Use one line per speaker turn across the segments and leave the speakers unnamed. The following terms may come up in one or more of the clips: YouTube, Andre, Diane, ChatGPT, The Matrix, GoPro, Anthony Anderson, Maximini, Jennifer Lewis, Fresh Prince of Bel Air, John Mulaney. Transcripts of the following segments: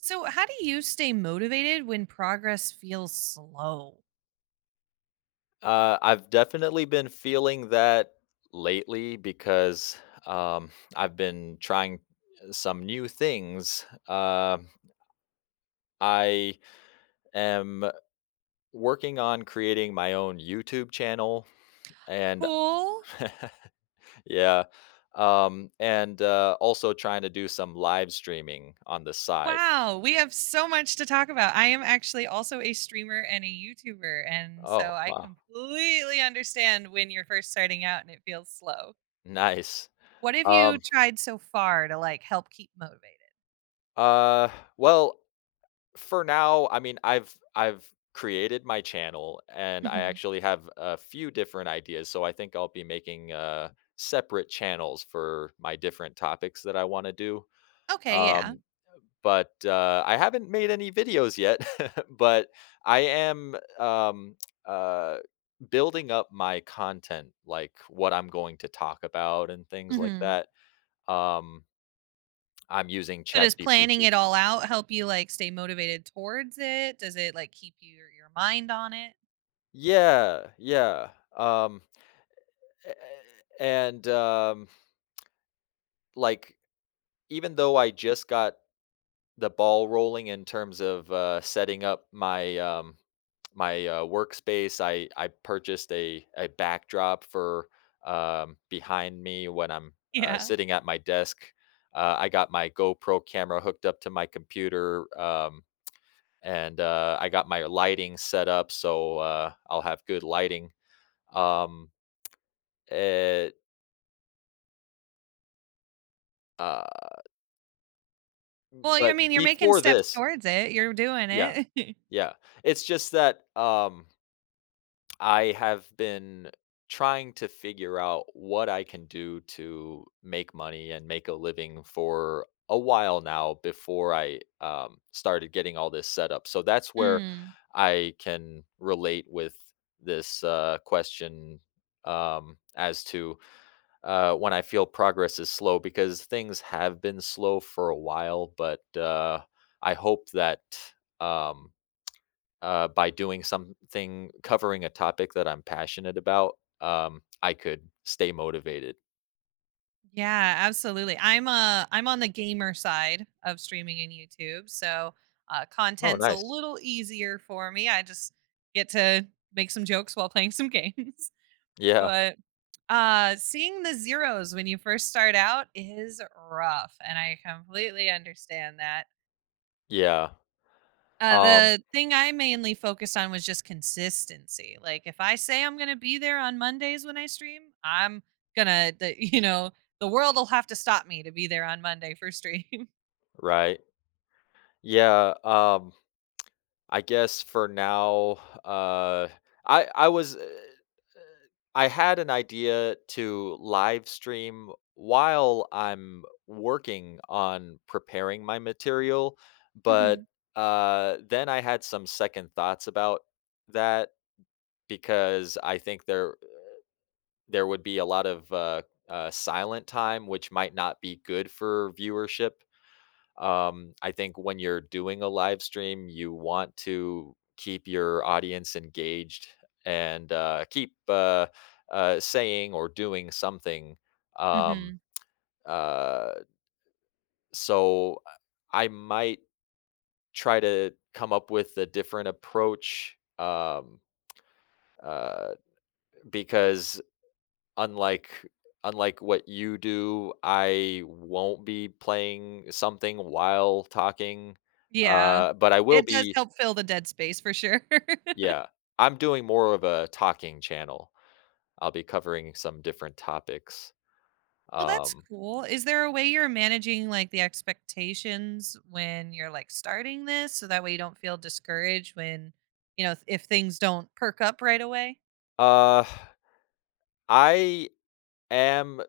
So, how do you stay motivated when progress feels slow?
I've definitely been feeling that lately because I've been trying some new things. I am working on creating my own YouTube channel, and
Cool.
yeah, and also trying to do some live streaming on the side.
Wow, we have so much to talk about. I am actually also a streamer and a YouTuber, and so
Oh,
I
wow,
completely understand when you're first starting out and it feels slow.
nice.
What have you
Um,
tried so far to like help keep motivated?
uh, well. For now, I mean, I've created my channel, and I
Hmm.
actually have a few different ideas, so I think I'll be making separate channels for my different topics that I want to do.
Okay, yeah.
Um but I haven't made any videos yet, but I am uh building up my content, like what I'm going to talk about and things like
Hmm.
that. Um I'm using
So does planning
ChatGPT.
it all out help you like stay motivated towards it? Does it like keep your mind on it?
Yeah, yeah. Um A and, um, like, Even though I just got the ball rolling in terms of, setting up my, my, workspace, I purchased a backdrop for, behind me when I'm,
Yeah.
sitting at my desk. I got my GoPro camera hooked up to my computer, and, I got my lighting set up so, I'll have good lighting. Um, eh, uh,
Well, you I mean,
but
you're making
before
steps
this
towards it. You're doing
yeah.
it.
Yeah. It's just that, I have been trying to figure out what I can do to make money and make a living for a while now before I, started getting all this set up. So that's where
Mm.
I can relate with this, question, as to, when I feel progress is slow because things have been slow for a while, but, I hope that, um, by doing something covering a topic that I'm passionate about, I could stay motivated.
Yeah, absolutely. I'm on the gamer side of streaming and YouTube, so,
Oh,
content's a
nice.
little easier for me. I just get to make some jokes while playing some games.
Yeah.
But, seeing the zeros when you first start out is rough, and I completely understand that.
Yeah.
Uh,
Um,
the thing I mainly focused on was just consistency. Like if I say I'm going to be there on Mondays when I stream, I'm going to the the world will have to stop me to be there on Monday for stream.
right. Yeah. I guess for now, uh, I I was uh, I had an idea to live stream while I'm working on preparing my material, but
Mhm.
then I had some second thoughts about that because I think there would be a lot of, silent time, which might not be good for viewership. I think when you're doing a live stream, you want to keep your audience engaged and, keep saying or doing something. Um,
Mhm.
uh, so I might try to come up with a different approach, uh, because Unlike unlike what you do, I won't be playing something while talking,
Yeah.
but I will
It does
be
help fill the dead space for sure.
yeah, I'm doing more of a talking channel. I'll be covering some different topics.
Well, that's
Um,
cool. Is there a way you're managing like the expectations when you're like starting this so that way you don't feel discouraged when, if things don't perk up right away?
uh, I am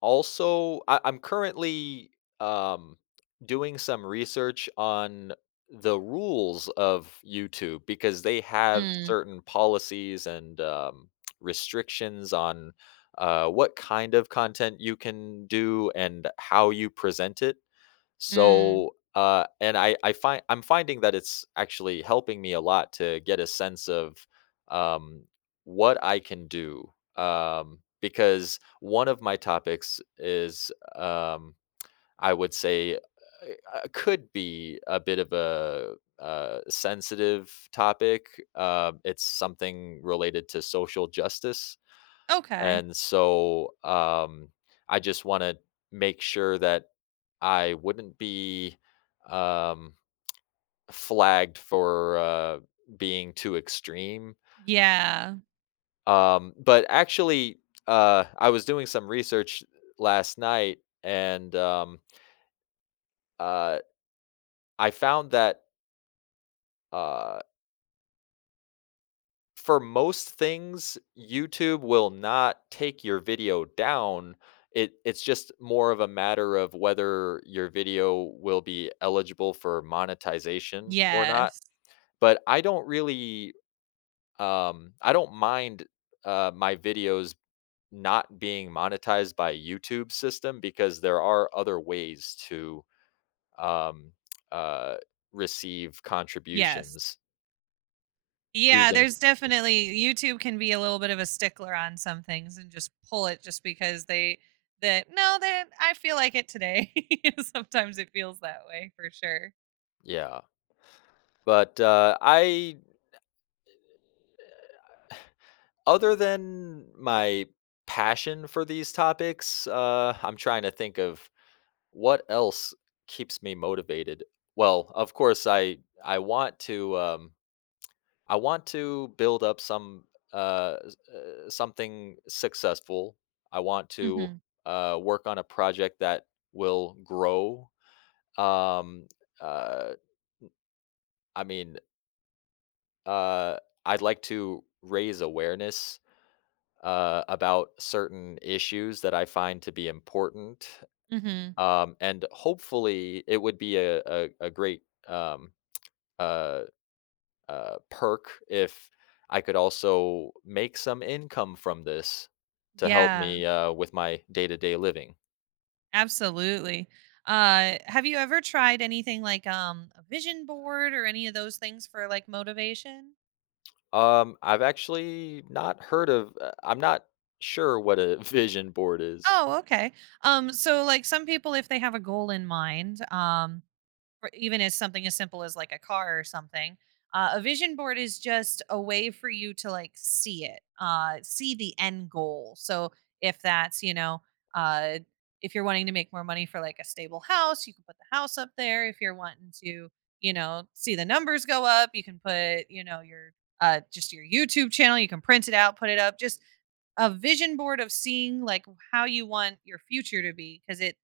also I, I'm currently um, doing some research on the rules of YouTube because they have
Mm.
certain policies, and restrictions on what kind of content you can do and how you present it.
Mm.
So, and I find I'm finding that it's actually helping me a lot to get a sense of um, what I can do, because one of my topics is, um, I would say, could be a bit of a sensitive topic. It's something related to social justice,
Okay.
and so I just want to make sure that I wouldn't be um, flagged for being too extreme.
Yeah.
But actually, I was doing some research last night, and uh, I found that uh, for most things, YouTube will not take your video down. It's just more of a matter of whether your video will be eligible for monetization or not,
Yes.
but I don't really. I don't mind, my videos not being monetized by YouTube system because there are other ways to, um, uh, receive
Yes.
contributions
Yeah,
using
there's definitely YouTube can be a little bit of a stickler on some things and just pull it just because they that no, that I feel like it today. Sometimes it feels that way for sure.
yeah. But, I other than my passion for these topics, I'm trying to think of what else keeps me motivated. Well, of course, I want to, I want to build up some something successful. I want to
Mhm.
work on a project that will grow. Um, uh, I mean, uh, I'd like to raise awareness about certain issues that I find to be important,
Mhm.
and hopefully, it would be a great um, uh, perk if I could also make some income from this to help
Yeah,
me with my day to day living.
absolutely. Have you ever tried anything like a vision board or any of those things for like motivation?
I've actually not heard of. I'm not sure what a vision board is.
Oh, okay. So like some people, if they have a goal in mind, or even as something as simple as like a car or something. A vision board is just a way for you to like see it, see the end goal. So if that'suh, if you're wanting to make more money for like a stable house, you can put the house up there. If you're wanting to, see the numbers go up, you can put, you know, your just your YouTube channel. You can print it out, put it up. Just a vision board of seeing like how you want your future to be, because it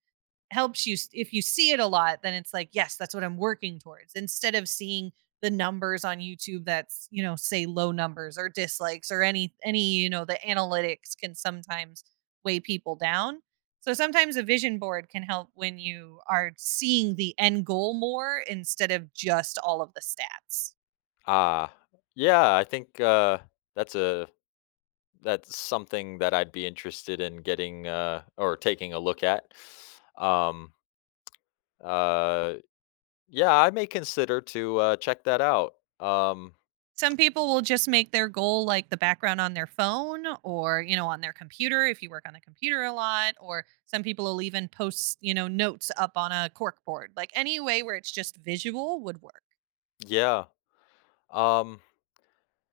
helps you if you see it a lot, then it's like, yes, that's what I'm working towards, instead of seeing the numbers on YouTube that's, say low numbers or dislikes, or any the analytics can sometimes weigh people down. So sometimes a vision board can help when you are seeing the end goal more, instead of just all of the stats.
Ah, yeah, I think that's a that's something that I'd be interested in getting or taking a look at. Um, uh, yeah, I may consider to check that out. Um,
Some people will just make their goal like the background on their phone or, on their computer if you work on the computer a lot. Or some people will even post, notes up on a cork board. Like any way where it's just visual would work.
yeah. Um,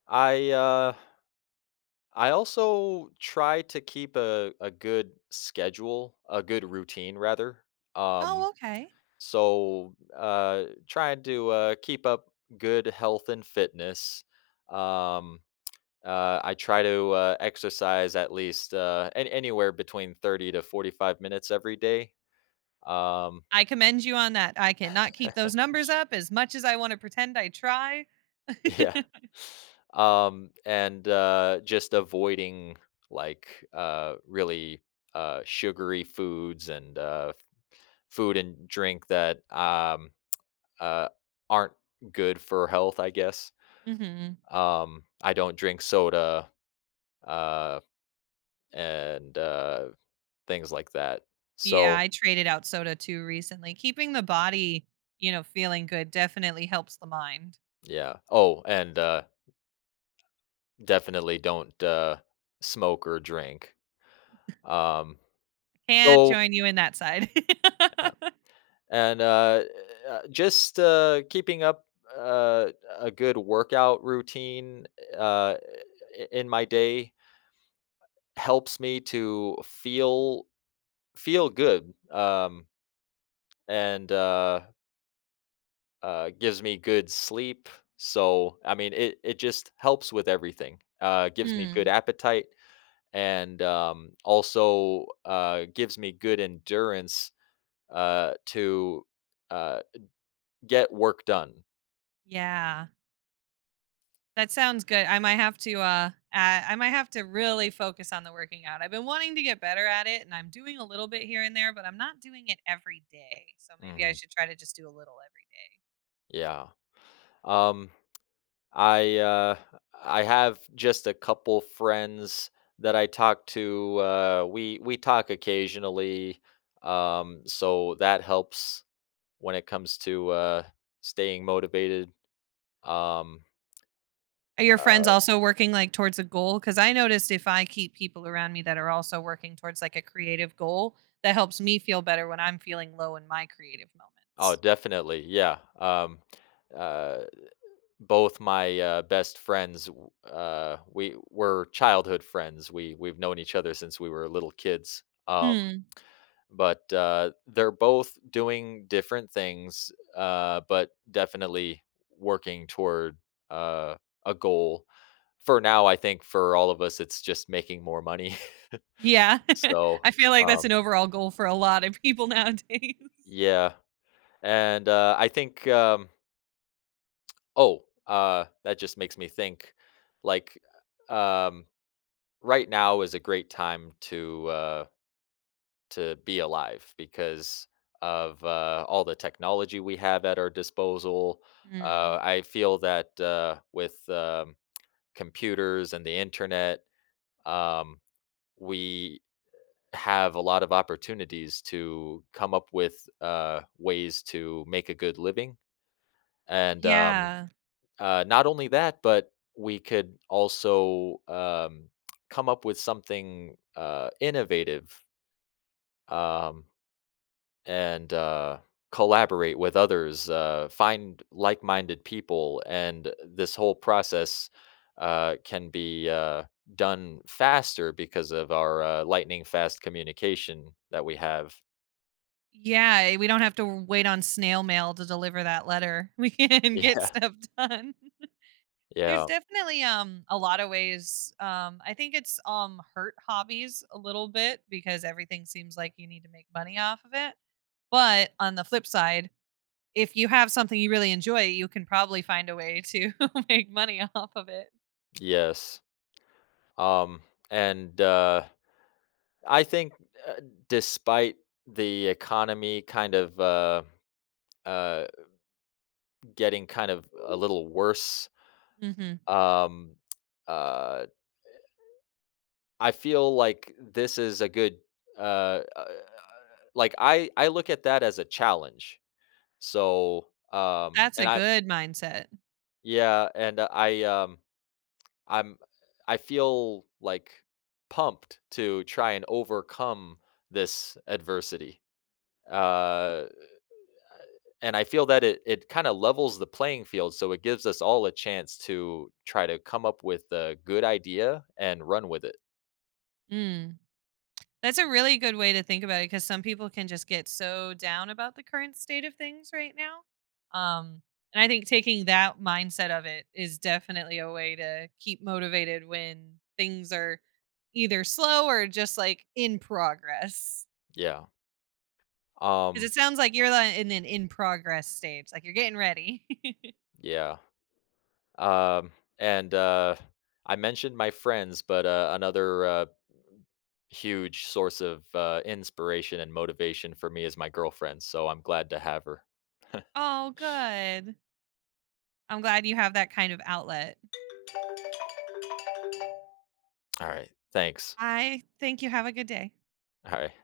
I uh I also try to keep a good schedule, a good routine rather. Um
Oh, okay.
trying to keep up good health and fitness. Um I try to exercise at least an anywhere between 30 to 45 minutes every day. Um,
I commend you on that. I cannot keep those numbers up as much as I want to pretend I try.
Yeah. And, just avoiding, really, sugary foods and, food and drink that, uh, aren't good for health, I guess.
Hmm.
I don't drink soda, uh, and, things like that.
Yeah,
So,
I traded out soda too recently. Keeping the body, feeling good definitely helps the mind.
yeah. Oh, and, definitely don't, smoke or drink. Um,
Can't
so
join you in that side.
yeah. and just keeping up uh, a good workout routine uh, in my day helps me to feel good, and gives me good sleep. So I mean, it just helps with everything. Gives me good
Hmm.
appetite and also gives me good endurance to uh, get work done.
Yeah, that sounds good. I might have to I might have to really focus on the working out. I've been wanting to get better at it and I'm doing a little bit here and there, but I'm not doing it every day. So maybe I
Hmm
should try to just do a little every.
Yeah. Um, I uh, I have just a couple friends that I talk to. We talk occasionally, so that helps when it comes to staying motivated. Um,
Are your friends
uh,
also working like towards a goal? Cuz I noticed if I keep people around me that are also working towards like a creative goal, that helps me feel better when I'm feeling low in my creative
oh,
moments.
definitely, yeah. Uh, both my best friends, we were childhood friends. We've known each other since we were little kids.
Mm.
But, they're both doing different things, but definitely working toward, uh, a goal. For now, I think for all of us, it's just making more money.
Yeah.
So,
I feel like that's
um,
an overall goal for a lot of people nowadays.
yeah, and, I think, oh, that just makes me think, like, um, right now is a great time to be alive because of all the technology we have at our disposal.
Mm.
I feel that with computers and the internet, um, we have a lot of opportunities to come up with ways to make a good living. And
Yeah.
not only that, but we could also come up with something innovative, um, and collaborate with others, find like minded people. And this whole process can be done faster because of our lightning fast communication that we have.
Yeah, we don't have to wait on snail mail to deliver that letter. We can get
Yeah.
stuff done. There's
Yeah.
definitely a lot of ways. I think it's hurt hobbies a little bit because everything seems like you need to make money off of it. But on the flip side, if you have something you really enjoy, you can probably find a way to make money off of it.
Yes. Um, and I think, uh, despite the economy kind of uh, getting kind of a little worse,
Mhm.
um, uh, I feel like this is a good uh, uh like I look at that as a challenge. So,
That's a
and I
good mindset.
yeah, and I'm I feel like pumped to try and overcome this adversity. Uh and I feel that it kind of levels the playing field, so it gives us all a chance to try to come up with a good idea and run with it.
Mm. That's a really good way to think about it because some people can just get so down about the current state of things right now. And I think taking that mindset of it is definitely a way to keep motivated when things are either slow or just like in progress.
Yeah.
Because
Um
it sounds like you're like in an in progress stage, like you're getting ready.
yeah. Um, and I mentioned my friends, but another huge source of inspiration and motivation for me is my girlfriend. So I'm glad to have her.
Oh, good. I'm glad you have that kind of outlet.
All right. Thanks.
I think you have a good day.
All right.